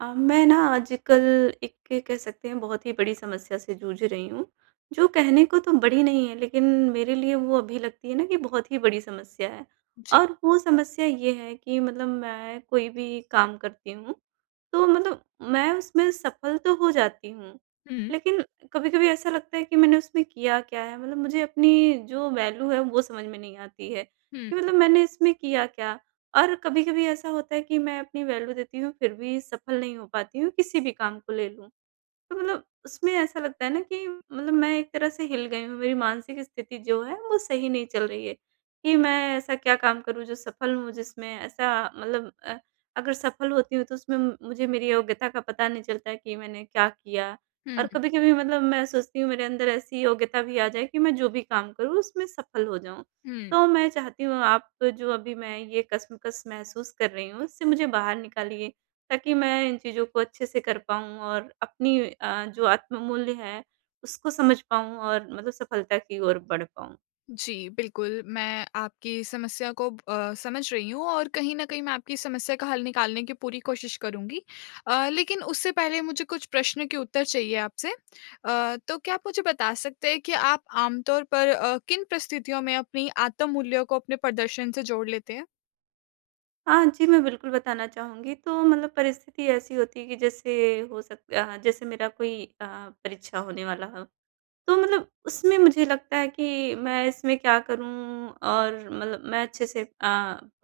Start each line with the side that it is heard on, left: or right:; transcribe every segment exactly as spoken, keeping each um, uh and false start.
right: अ, मैं ना आजकल एक के कह सकते हैं बहुत ही बड़ी समस्या से जूझ रही हूँ, जो कहने को तो बड़ी नहीं है, लेकिन मेरे लिए वो अभी लगती है ना कि बहुत ही बड़ी समस्या है।
left: जी।
right: और वो समस्या ये है कि मतलब मैं कोई भी काम करती हूँ, तो मतलब मैं उसमें सफल तो हो जाती हूँ,
left: हुँ,
right: लेकिन कभी-कभी ऐसा लगता है कि मैंने उसमें किया क्या है? मतलब मुझे अपनी जो वैल्यू है वो समझ में नहीं आती है,
left: हुँ,
right: कि मतलब मैंने इसमें किया क्या? और कभी-कभी ऐसा होता है कि मैं अपनी वैल्यू देती हूँ, फिर भी सफल नहीं हो पाती हूँ, किसी भी काम को ले लूँ। तो मतलब उसमें ऐसा लगता है ना कि मतलब मैं एक तरह से हिल गई हूँ, मेरी मानसिक स्थिति जो है वो सही नहीं चल रही है, कि मैं ऐसा क्या काम करूँ जो सफल हूँ जिसमें ऐसा मतलब अ, अगर सफल होती हूँ तो उसमें म- मुझे मेरी योग्यता का पता नहीं चलता कि मैंने क्या किया। और
left: हुँ,
right: कभी-कभी मतलब मैं सोचती हूँ मेरे अंदर ऐसी योग्यता भी आ जाए कि मैं जो भी काम करूँ उसमें सफल हो जाऊँ।
left: हुँ।
right: तो मैं चाहती हूँ आप जो अभी मैं ये कश्मकश महसूस कर रही हूँ, इससे मुझे बाहर निकालिए। ताकि मैं इन चीज़ों को अच्छे से कर पाऊँ और अपनी अ, जो आत्म-मूल्य है, उसको समझ पाऊँ और मतलब सफलता की ओर बढ़ पाऊँ।
left: जी, बिल्कुल, मैं आपकी समस्या को अ, समझ रही हूँ और कहीं न कहीं मैं आपकी समस्या का हल निकालने की पूरी कोशिश करूँगी। अ, लेकिन उससे पहले मुझे कुछ प्रश्न के उत्तर चाहिए आपसे। अ, तो क्या आप मुझे बता सकते हैं कि आप आमतौर पर अ, किन परिस्थितियों में अपनी आत्म मूल्यों को अपने प्रदर्शन से जोड़ लेते हैं?
right: हाँ जी, मैं बिल्कुल बताना चाहूँगी। तो मतलब परिस्थिति ऐसी होती है कि जैसे हो सक अ, जैसे मेरा कोई अ, परीक्षा होने वाला हो, तो मतलब उसमें मुझे लगता है कि मैं इसमें क्या करूँ और मतलब मैं अच्छे से अ,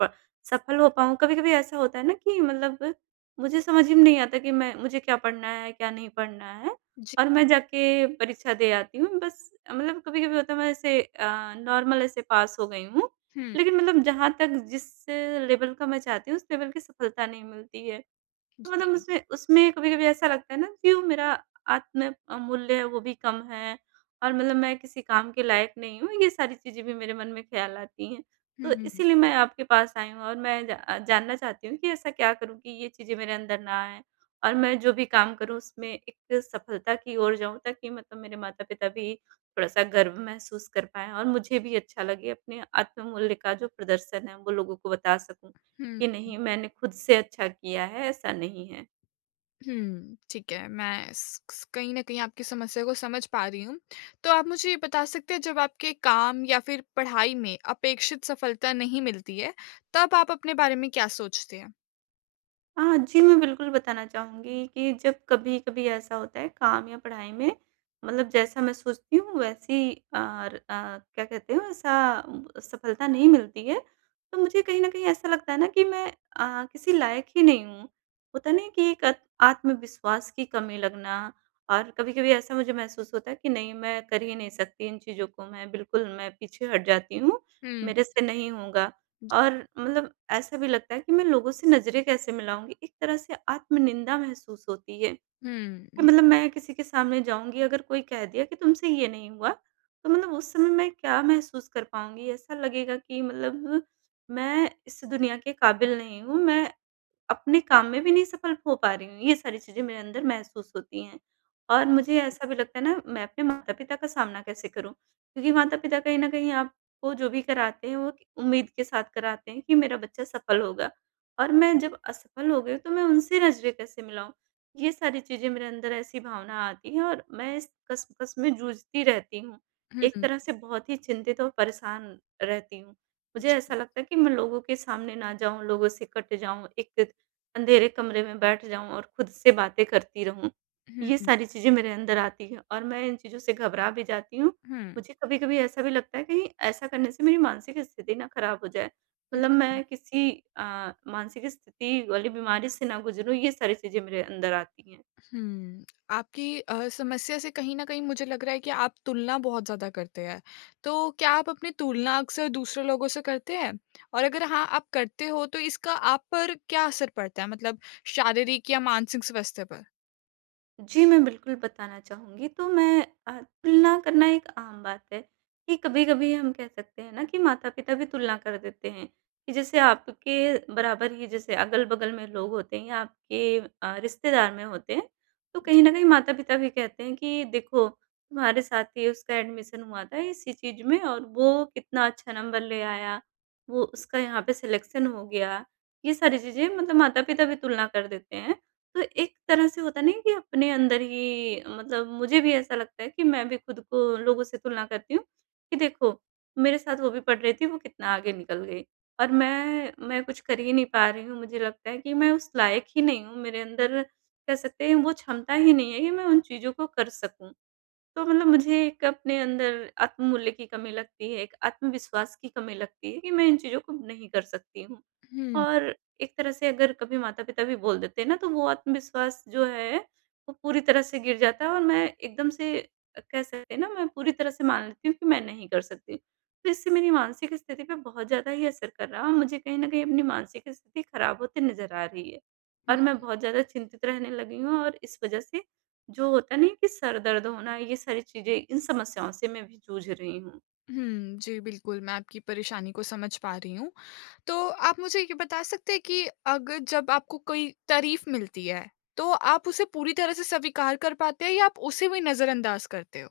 right: प सफल हो पाऊँ। कभी-कभी ऐसा होता है ना कि मतलब मुझे समझ ही में नहीं आता कि मैं मुझे क्या पढ़ना है, क्या नहीं पढ़ना है,
left: जी।
right: और मैं जाके परीक्षा दे आती हूँ। बस मतलब कभी-कभी होता है मैं ऐसे अ, नॉर्मल ऐसे पास हो गई हूँ।
left: हुँ,
right: लेकिन मतलब जहाँ तक जिस लेवल का मैं चाहती हूँ, उस लेवल की सफलता नहीं मिलती है। तो मतलब
left: जी।
right: उसमें उसमें कभी-कभी ऐसा लगता है ना कि वो मेरा आत्म अ, मूल्य है वो भी कम है, और मतलब मैं किसी काम के लायक नहीं हूँ, ये सारी चीज़ें भी मेरे मन में ख़्याल आती हैं।
left: हुँ,
right: तो
left: हुँ,
right: इसीलिए मैं आपके पास आई हूँ, और मैं जा अ, जानना चाहती हूँ कि ऐसा क्या करूँ कि ये चीज़ें मेरे अंदर ना आएँ, और मैं जो भी काम करूँ उसमें एक सफलता की ओर जाऊँ, ताकि मतलब मेरे माता-पिता भी थोड़ा-सा गर्व महसूस कर पाएँ, और मुझे भी अच्छा लगे अपने आत्म मूल्य का जो प्रदर्शन है, वो लोगों को बता सकूँ।
left: हुँ।
right: कि नहीं, मैंने खुद से अच्छा किया है, ऐसा नहीं है।
left: हुँ, ठीक है। मैं स स- कहीं न कहीं आपकी समस्या को समझ पा रही हूँ। तो आप मुझे ये बता सकते हैं जब आपके काम या फिर पढ़ाई में अपेक्षित सफलता नहीं मिलती है, तब आप अपने बारे में क्या सोचते हैं?
right: हाँ जी, मैं बिल्कुल बताना चाहूँगी कि जब कभी-कभी ऐसा होता है काम या पढ़ाई में, मतलब जैसा मैं सोचती हूँ वैसी अ, र अ, क्या कहते हैं वैसा सफलता नहीं मिलती है, तो मुझे कहीं न कहीं ऐसा लगता है ना कि मैं अ, किसी लायक ही नहीं हूँ। होता नहीं है कि एक अत आत्मविश्वास की कमी लगना, और कभी-कभी ऐसा मुझे महसूस होता है कि नहीं, मैं कर ही नहीं सकती इन चीज़ों को, मैं बिल्कुल मैं पीछे हट जाती हूँ,
left: हुँ,
right: मेरे से नहीं होगा।
left: जी।
right: और मतलब ऐसा भी लगता है कि मैं लोगों से नज़रें कैसे मिलाऊँगी? एक तरह से आत्मनिंदा महसूस होती है कि
left: हुँ,
right: मतलब मैं किसी के सामने जाऊँगी, अगर कोई कह दिया कि तुमसे ये नहीं हुआ, तो मतलब उस समय मैं क्या महसूस कर पाऊँगी? ऐसा लगेगा कि मतलब मैं इस दुनिया के काबिल नहीं हूँ, मैं अपने काम में भी नहीं सफल हो पा रही हूँ, ये सारी चीज़ें मेरे अंदर महसूस होती हैं। और मुझे ऐसा भी लगता है ना, मैं अपने माता-पिता का सामना कैसे करूँ? क्योंकि माता-पिता कहीं न कहीं आपको जो भी कराते हैं, वो उम्मीद के साथ कराते हैं कि मेरा बच्चा सफल होगा। और मैं जब असफल हो गई, तो मैं उनसे नज़रें कैसे मिलाऊँ? ये सारी चीज़ें मेरे अंदर ऐसी भावना आती है, और मैं इस कस-कस में जूझती रहती हूँ।
left: हुँ,
right: एक
left: हुँ,
right: तरह से बहुत ही चिंतित और परेशान रहती हूँ। मुझे ऐसा
left: जी।
right: लगता है कि मैं लोगों के सामने ना जाऊँ, लोगों से कट जाऊँ, एक अंधेरे कमरे में बैठ जाऊँ और खुद से बातें करती रहूँ।
left: हुँ,
right: ये
left: हुँ,
right: सारी चीज़ें मेरे अंदर आती हैं, और मैं इन चीज़ों से घबरा भी जाती हूँ।
left: हुँ,
right: मुझे कभी-कभी ऐसा भी लगता है कहीं ऐसा करने से मेरी मानसिक स्थिति ना ख़राब हो जाए। मतलब
left: हुँ।
right: मैं किसी अ, मानसिक स्थिति वाली बीमारी से ना गुज़रूँ, ये सारी चीज़ें मेरे अंदर आती हैं।
left: हम्म, आपकी अ, समस्या से कहीं न कहीं मुझे लग रहा है कि आप तुलना बहुत ज़्यादा करते हैं। तो क्या आप अपनी तुलना अक्सर दूसरे लोगों से करते हैं? और अगर हाँ, आप करते हो तो इसका आप पर क्या असर पड़ता है मतलब शारीरिक या मानसिक स्वास्थ्य पर?
right: जी, मैं बिल्कुल बताना चाहूँगी। तो मैं अ, तुलना करना एक आम बात है, कि कभी-कभी हम कह सकते हैं ना कि माता-पिता भी तुलना कर देते हैं, कि जैसे आपके बराबर ही जैसे अगल-बगल में लोग होते हैं या आपके अ, रिश्तेदार में होते हैं, तो कहीं न कहीं माता-पिता भी कहते हैं कि देखो, तुम्हारे साथ ही उसका एडमिशन हुआ था इसी चीज़ में और वो कितना अच्छा नंबर ले आया, वो उसका यहाँ पे सिलेक्शन हो गया। ये सारी चीज़ें मतलब माता-पिता भी तुलना कर देते हैं। तो एक तरह से होता नहीं है कि अपने अंदर ही मतलब मुझे भी ऐसा लगता है कि मैं भी खुद को लोगों से तुलना करती हूँ कि देखो, मेरे साथ वो भी पढ़ रही थी, वो कितना आगे निकल गई, और मैं मैं कुछ कर ही नहीं पा रही हूँ। मुझे लगता है कि मैं उस लायक ही नहीं हूँ, मेरे अंदर कह सकते हैं वो क्षमता ही नहीं है कि मैं उन चीज़ों को कर सकूँ। तो मतलब मुझे एक अपने अंदर आत्ममूल्य की कमी लगती है, एक आत्मविश्वास की कमी लगती है कि मैं इन चीज़ों को नहीं कर सकती हूँ।
left: हुँ,
right: और एक तरह से अगर कभी माता-पिता भी बोल देते हैं ना, तो वो आत्मविश्वास जो है, वो पूरी तरह से गिर जाता है, और मैं एकदम से अ, कह सकते हैं ना, मैं पूरी तरह से मान लेती हूँ कि मैं नहीं कर सकती। तो इससे मेरी मानसिक स्थिति पे बहुत ज़्यादा ही असर कर रहा है, और मुझे कहीं न कहीं अपनी मानसिक स्थिति खराब होती नज़र आ रही है,
left: हुँ,
right: और मैं बहुत ज़्यादा चिंतित रहने लगी हूँ, और इस वजह से जो होता नहीं है कि सर दर्द होना, ये सारी चीज़ें, इन समस्याओं से मैं भी जूझ रही हूँ।
left: हुँ, जी, बिल्कुल, मैं आपकी परेशानी को समझ पा रही हूँ। तो आप मुझे ये बता सकते हैं कि अगर जब आपको कोई तारीफ़ मिलती है, तो आप उसे पूरी तरह से स्वीकार कर पाते हैं या आप उसे भी नज़रअंदाज़ करते हो?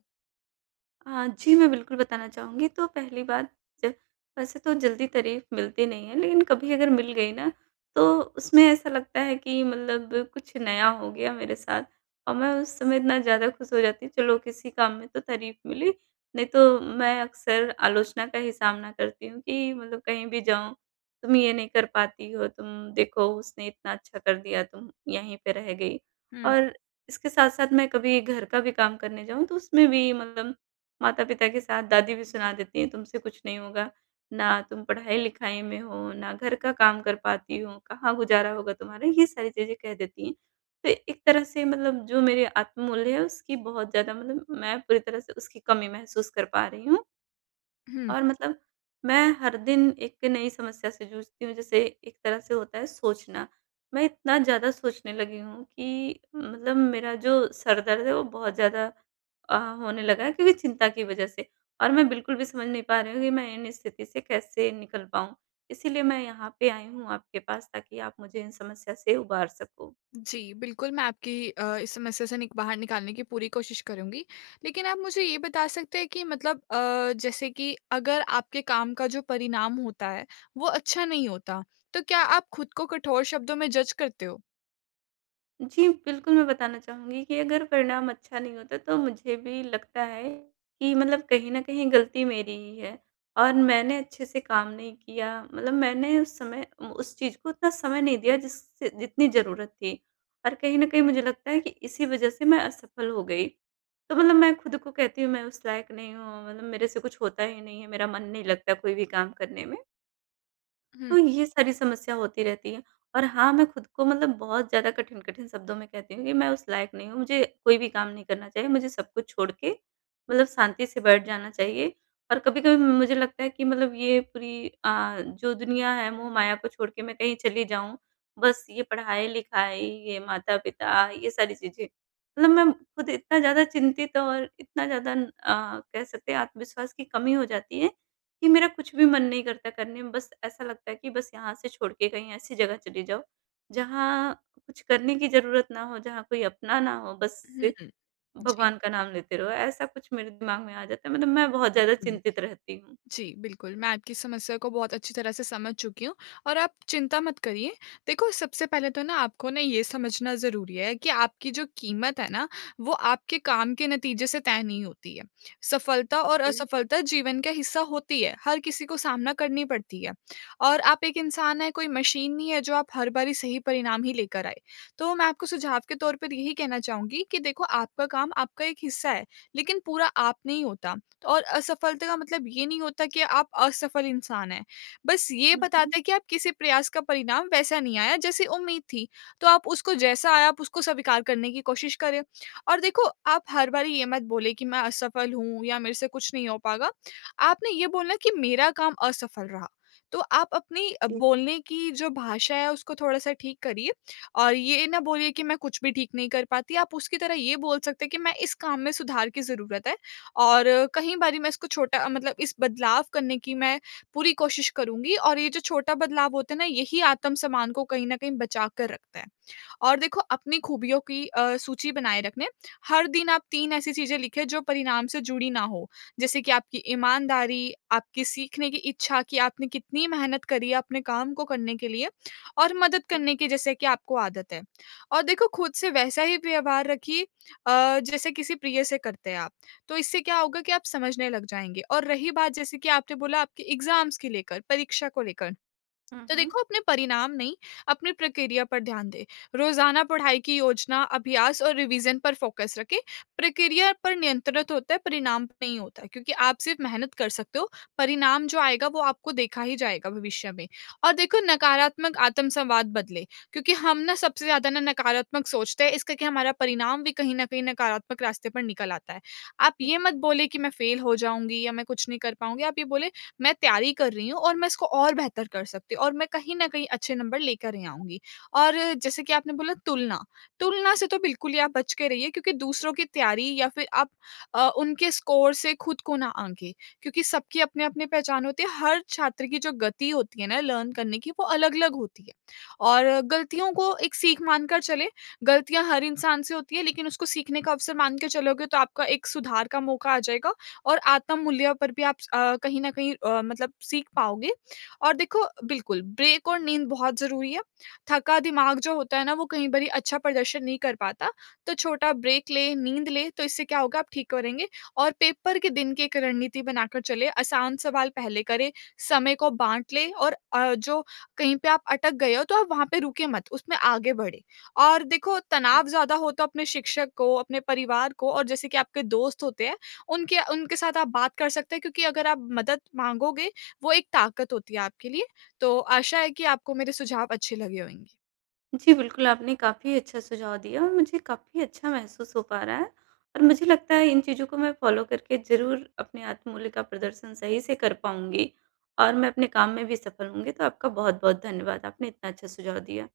right: हाँ जी, मैं बिल्कुल बताना चाहूँगी। तो पहली बात, ज वैसे तो जल्दी तारीफ़ मिलती नहीं है, लेकिन कभी अगर मिल गई ना, तो उसमें ऐसा लगता है कि मतलब कुछ नया हो गया मेरे साथ, और मैं उस समय इतना ज़्यादा खुश हो जाती हूँ, चलो किसी काम में तो तारीफ़ मिली, नहीं तो मैं अक्सर आलोचना का ही सामना करती हूँ कि मतलब कहीं भी जाऊँ, तुम ये नहीं कर पाती हो, तुम देखो उसने इतना अच्छा कर दिया, तुम यहीं पे रह गई।
left: हुँ,
right: और इसके साथ-साथ मैं कभी घर का भी काम करने जाऊँ, तो उसमें भी मतलब माता-पिता के साथ दादी भी सुना देती हैं, तुमसे कुछ नहीं होगा, ना तुम पढ़ाई-लिखाई में हो, ना घर का काम कर पाती हो, कहाँ गुज़ारा होगा तुम्हारा, ये सारी चीज़ें कह देती हैं। तो एक तरह से मतलब जो मेरे आत्ममूल्य है उसकी बहुत ज़्यादा, मतलब मैं पूरी तरह से उसकी कमी महसूस कर पा रही हूँ।
left: हुँ।
right: और मतलब मैं हर दिन एक नई समस्या से जूझती हूँ, जैसे एक तरह से होता है सोचना। मैं इतना ज़्यादा सोचने लगी हूँ कि मतलब मेरा जो सर दर्द है वो बहुत ज़्यादा अ, होने लगा है, क्योंकि चिंता की वज़ह से। और मैं बिल्कुल भी समझ नहीं पा रही हूँ कि मैं इन स्थिति से कैसे निकल पाऊँ? इसीलिए मैं यहाँ पे आई हूँ आपके पास, ताकि आप मुझे इन समस्या से उबार सको।
left: जी, बिल्कुल, मैं आपकी अ, इस समस्या से निक बाहर निकालने की पूरी कोशिश करूँगी। लेकिन आप मुझे ये बता सकते हैं कि मतलब अ, जैसे कि अगर आपके काम का जो परिणाम होता है, वो अच्छा नहीं होता, तो क्या आप खुद को कठोर शब्दों में जज करते हो?
right: जी, बिल्कुल मैं बताना चाहूँगी कि अगर परिणाम अच्छा नहीं होता तो मुझे भी लगता है कि मतलब कहीं न कहीं गलती मेरी ही है, और मैंने अच्छे से काम नहीं किया। मतलब मैंने उस समय उस चीज़ को उतना समय नहीं दिया जिससे जितनी ज़रूरत थी, और कहीं न कहीं मुझे लगता है कि इसी वज़ह से मैं असफल हो गई। तो मतलब मैं खुद को कहती हूँ मैं उस लायक नहीं हूँ, मतलब मेरे से कुछ होता ही नहीं है, मेरा मन नहीं लगता कोई भी काम करने में।
left: हुँ,
right: तो ये सारी समस्या होती रहती है, और हाँ, मैं खुद को मतलब बहुत ज़्यादा कठिन-कठिन शब्दों में कहती हूँ कि मैं उस लायक नहीं हूँ, मुझे कोई भी काम नहीं करना चाहिए, मुझे सब कुछ छोड़ के मतलब शांति से बैठ जाना चाहिए। और कभी-कभी मुझे लगता है कि मतलब ये पूरी अ, जो दुनिया है, मोह-माया को छोड़ के मैं कहीं चली जाऊँ, बस ये पढ़ाई-लिखाई, ये माता-पिता, ये सारी चीज़ें। मतलब मैं खुद इतना ज़्यादा चिंतित और इतना ज़्यादा अ, कह सकते हैं आत्मविश्वास की कमी हो जाती है कि मेरा कुछ भी मन नहीं करता करने में, बस ऐसा लगता है कि बस यहाँ से छोड़ के कहीं ऐसी जगह चली जाओ, जहाँ कुछ करने की ज़रूरत ना हो, जहाँ कोई अपना ना हो, बस
left: हुँ,
right: से
left: हुँ। जी।
right: भगवान का नाम लेते रहो, ऐसा कुछ मेरे दिमाग में आ जाता है, मतलब मैं बहुत ज़्यादा
left: हुँ।
right: चिंतित रहती हूँ।
left: जी, बिल्कुल, मैं आपकी समस्या को बहुत अच्छी तरह से समझ चुकी हूँ और आप चिंता मत करिए। देखो, सबसे पहले तो ना आपको ना ये समझना ज़रूरी है कि आपकी जो कीमत है ना, वो आपके काम के नतीजे से तय नहीं होती है। सफलता और
right: जी।
left: असफलता जीवन का हिस्सा होती है, हर किसी को सामना करनी पड़ती है और आप एक इंसान हैं, कोई मशीन नहीं है जो आप हर बारी सही परिणाम ही लेकर आए। तो मैं आपको सुझाव के तौर पर यही कहना चाहूँगी कि देखो, आपका काम आपका एक हिस्सा है, लेकिन पूरा आप नहीं होता। तो और असफलता का मतलब ये नहीं होता कि आप असफल इंसान हैं। बस ये
right: हुँ, हुँ।
left: बताता है कि आप किसी प्रयास का परिणाम वैसा नहीं आया जैसी उम्मीद थी। तो आप उसको जैसा आया आप उसको स्वीकार करने की कोशिश करें। और देखो आप हर बारी ये मत बोले कि मैं असफल हूँ या मेरे से कुछ नहीं हो पाएगा। आपने ये बोलना कि मेरा काम असफल रहा। तो आप अपनी अ,
right: जी,
left: बोलने की जो भाषा है उसको थोड़ा-सा ठीक करिए और ये ना बोलिए कि मैं कुछ भी ठीक नहीं कर पाती। आप उसकी तरह ये बोल सकते हैं कि मैं इस काम में सुधार की ज़रूरत है और कहीं बारी मैं इसको छोटा मतलब इस बदलाव करने की मैं पूरी कोशिश करूँगी और ये जो छोटा बदलाव होता है ना, यही आत्म-सम्मान को कहीं न कहीं बचा कर रखता है। और देखो अपनी खूबियों की अ, सूची बनाए रखने हर दिन आप तीन ऐसी चीज़ें लिखें जो परिणाम से जुड़ी ना हो। जैसे कि आपकी ईमानदारी, आपकी सीखने की इच्छा कि आपने कितनी मेहनत करी है अपने काम को करने के लिए और मदद
right: जी।
left: करने की जैसे कि आपको आदत है। और देखो खुद से वैसा ही व्यवहार रखिए अ, जैसे किसी प्रिय से करते हैं आप। तो इससे क्या होगा कि आप समझने लग जाएँगे और रही बात जैसे कि आपने बोला आपके एग्ज़ाम्स की लेकर, परीक्षा को लेकर
right: हुँ,
left: तो
right: हुँ।
left: देखो अपने परिणाम नहीं अपनी प्रक्रिया पर ध्यान दें। रोजाना पढ़ाई की योजना अभ्यास और रिवीजन पर फोकस रखें। प्रक्रिया पर नियंत्रित होता है परिणाम पे नहीं होता क्योंकि आप सिर्फ मेहनत कर सकते हो। परिणाम जो आएगा वो आपको देखा ही जाएगा भविष्य में। और देखो नकारात्मक आत्म संवाद बदले क्योंकि हम ना सबसे ज्यादा ना नकारात्मक सोचते हैं इसका कि हमारा परिणाम भी कहीं ना कहीं नकारात्मक रास्ते पर निकल आता है। आप ये मत
right: जी।
left: बोले कि मैं फेल हो जाऊंगी या मैं कुछ नहीं कर पाऊंगी। आप ये बोले मैं तैयारी कर रही हूँ और मैं इसको और बेहतर कर सकती हूँ और मैं कहीं न कहीं अच्छे नंबर लेकर ही आऊँगी। और जैसे कि आपने बोला तुलना, तुलना से तो बिल्कुल ही आप बच के रहिए क्योंकि दूसरों की तैयारी या फिर आप अ, उनके स्कोर से खुद को ना आंकें क्योंकि सबकी अपनी-अपनी पहचान होती है। हर छात्र की जो गति होती है ना लर्न करने की वो अलग-अलग होती है और गलतियों को एक सीख मानकर चलें, गलतियाँ हर इंसान से होती है लेकिन उसको सीखने का अवसर मान के चलोगे तो आपका एक सुधार का मौका आ जाएगा और आत्ममूल्य पर भी आप अ, कहीं न कहीं अ, मतलब सीख पाओगे। और देखो बिल्कुल, ब्रेक और नींद बहुत ज़रूरी है। थका दिमाग जो होता है ना, वो कई बारी अच्छा प्रदर्शन नहीं कर पाता, तो छोटा ब्रेक लें, नींद लें, तो इससे क्या होगा आप ठीक करेंगे। और पेपर के दिन की एक रणनीति बनाकर चलें, आसान सवाल पहले करें, समय को बाँट लें और अ, जो कहीं पे आप अटक गए हो, तो आप वहाँ पे रुके मत, उसमें आगे बढ़ें। और देखो
right: जी।
left: तनाव ज़्यादा हो तो अपने शिक्षक को, अपने परिवार को और जैसे कि आपके दोस्त होते हैं, उनके उनके साथ आप बात कर सकते हैं क्योंकि अगर आप मदद माँगोगे वो एक ताकत होती है आपके लिए। तो आशा है कि आपको मेरे सुझाव अच्छे लगे होंगे।
right: जी, बिल्कुल, आपने काफ़ी अच्छा सुझाव दिया, और मुझे काफ़ी अच्छा महसूस हो पा रहा है, और मुझे लगता है इन चीज़ों को मैं फ़ॉलो करके ज़रूर अपने आत्ममूल्य का प्रदर्शन सही से कर पाऊँगी, और मैं अपने काम में भी सफल होंगी। तो आपका बहुत-बहुत धन्यवाद, आपने इतना अच्छा सुझाव दिया।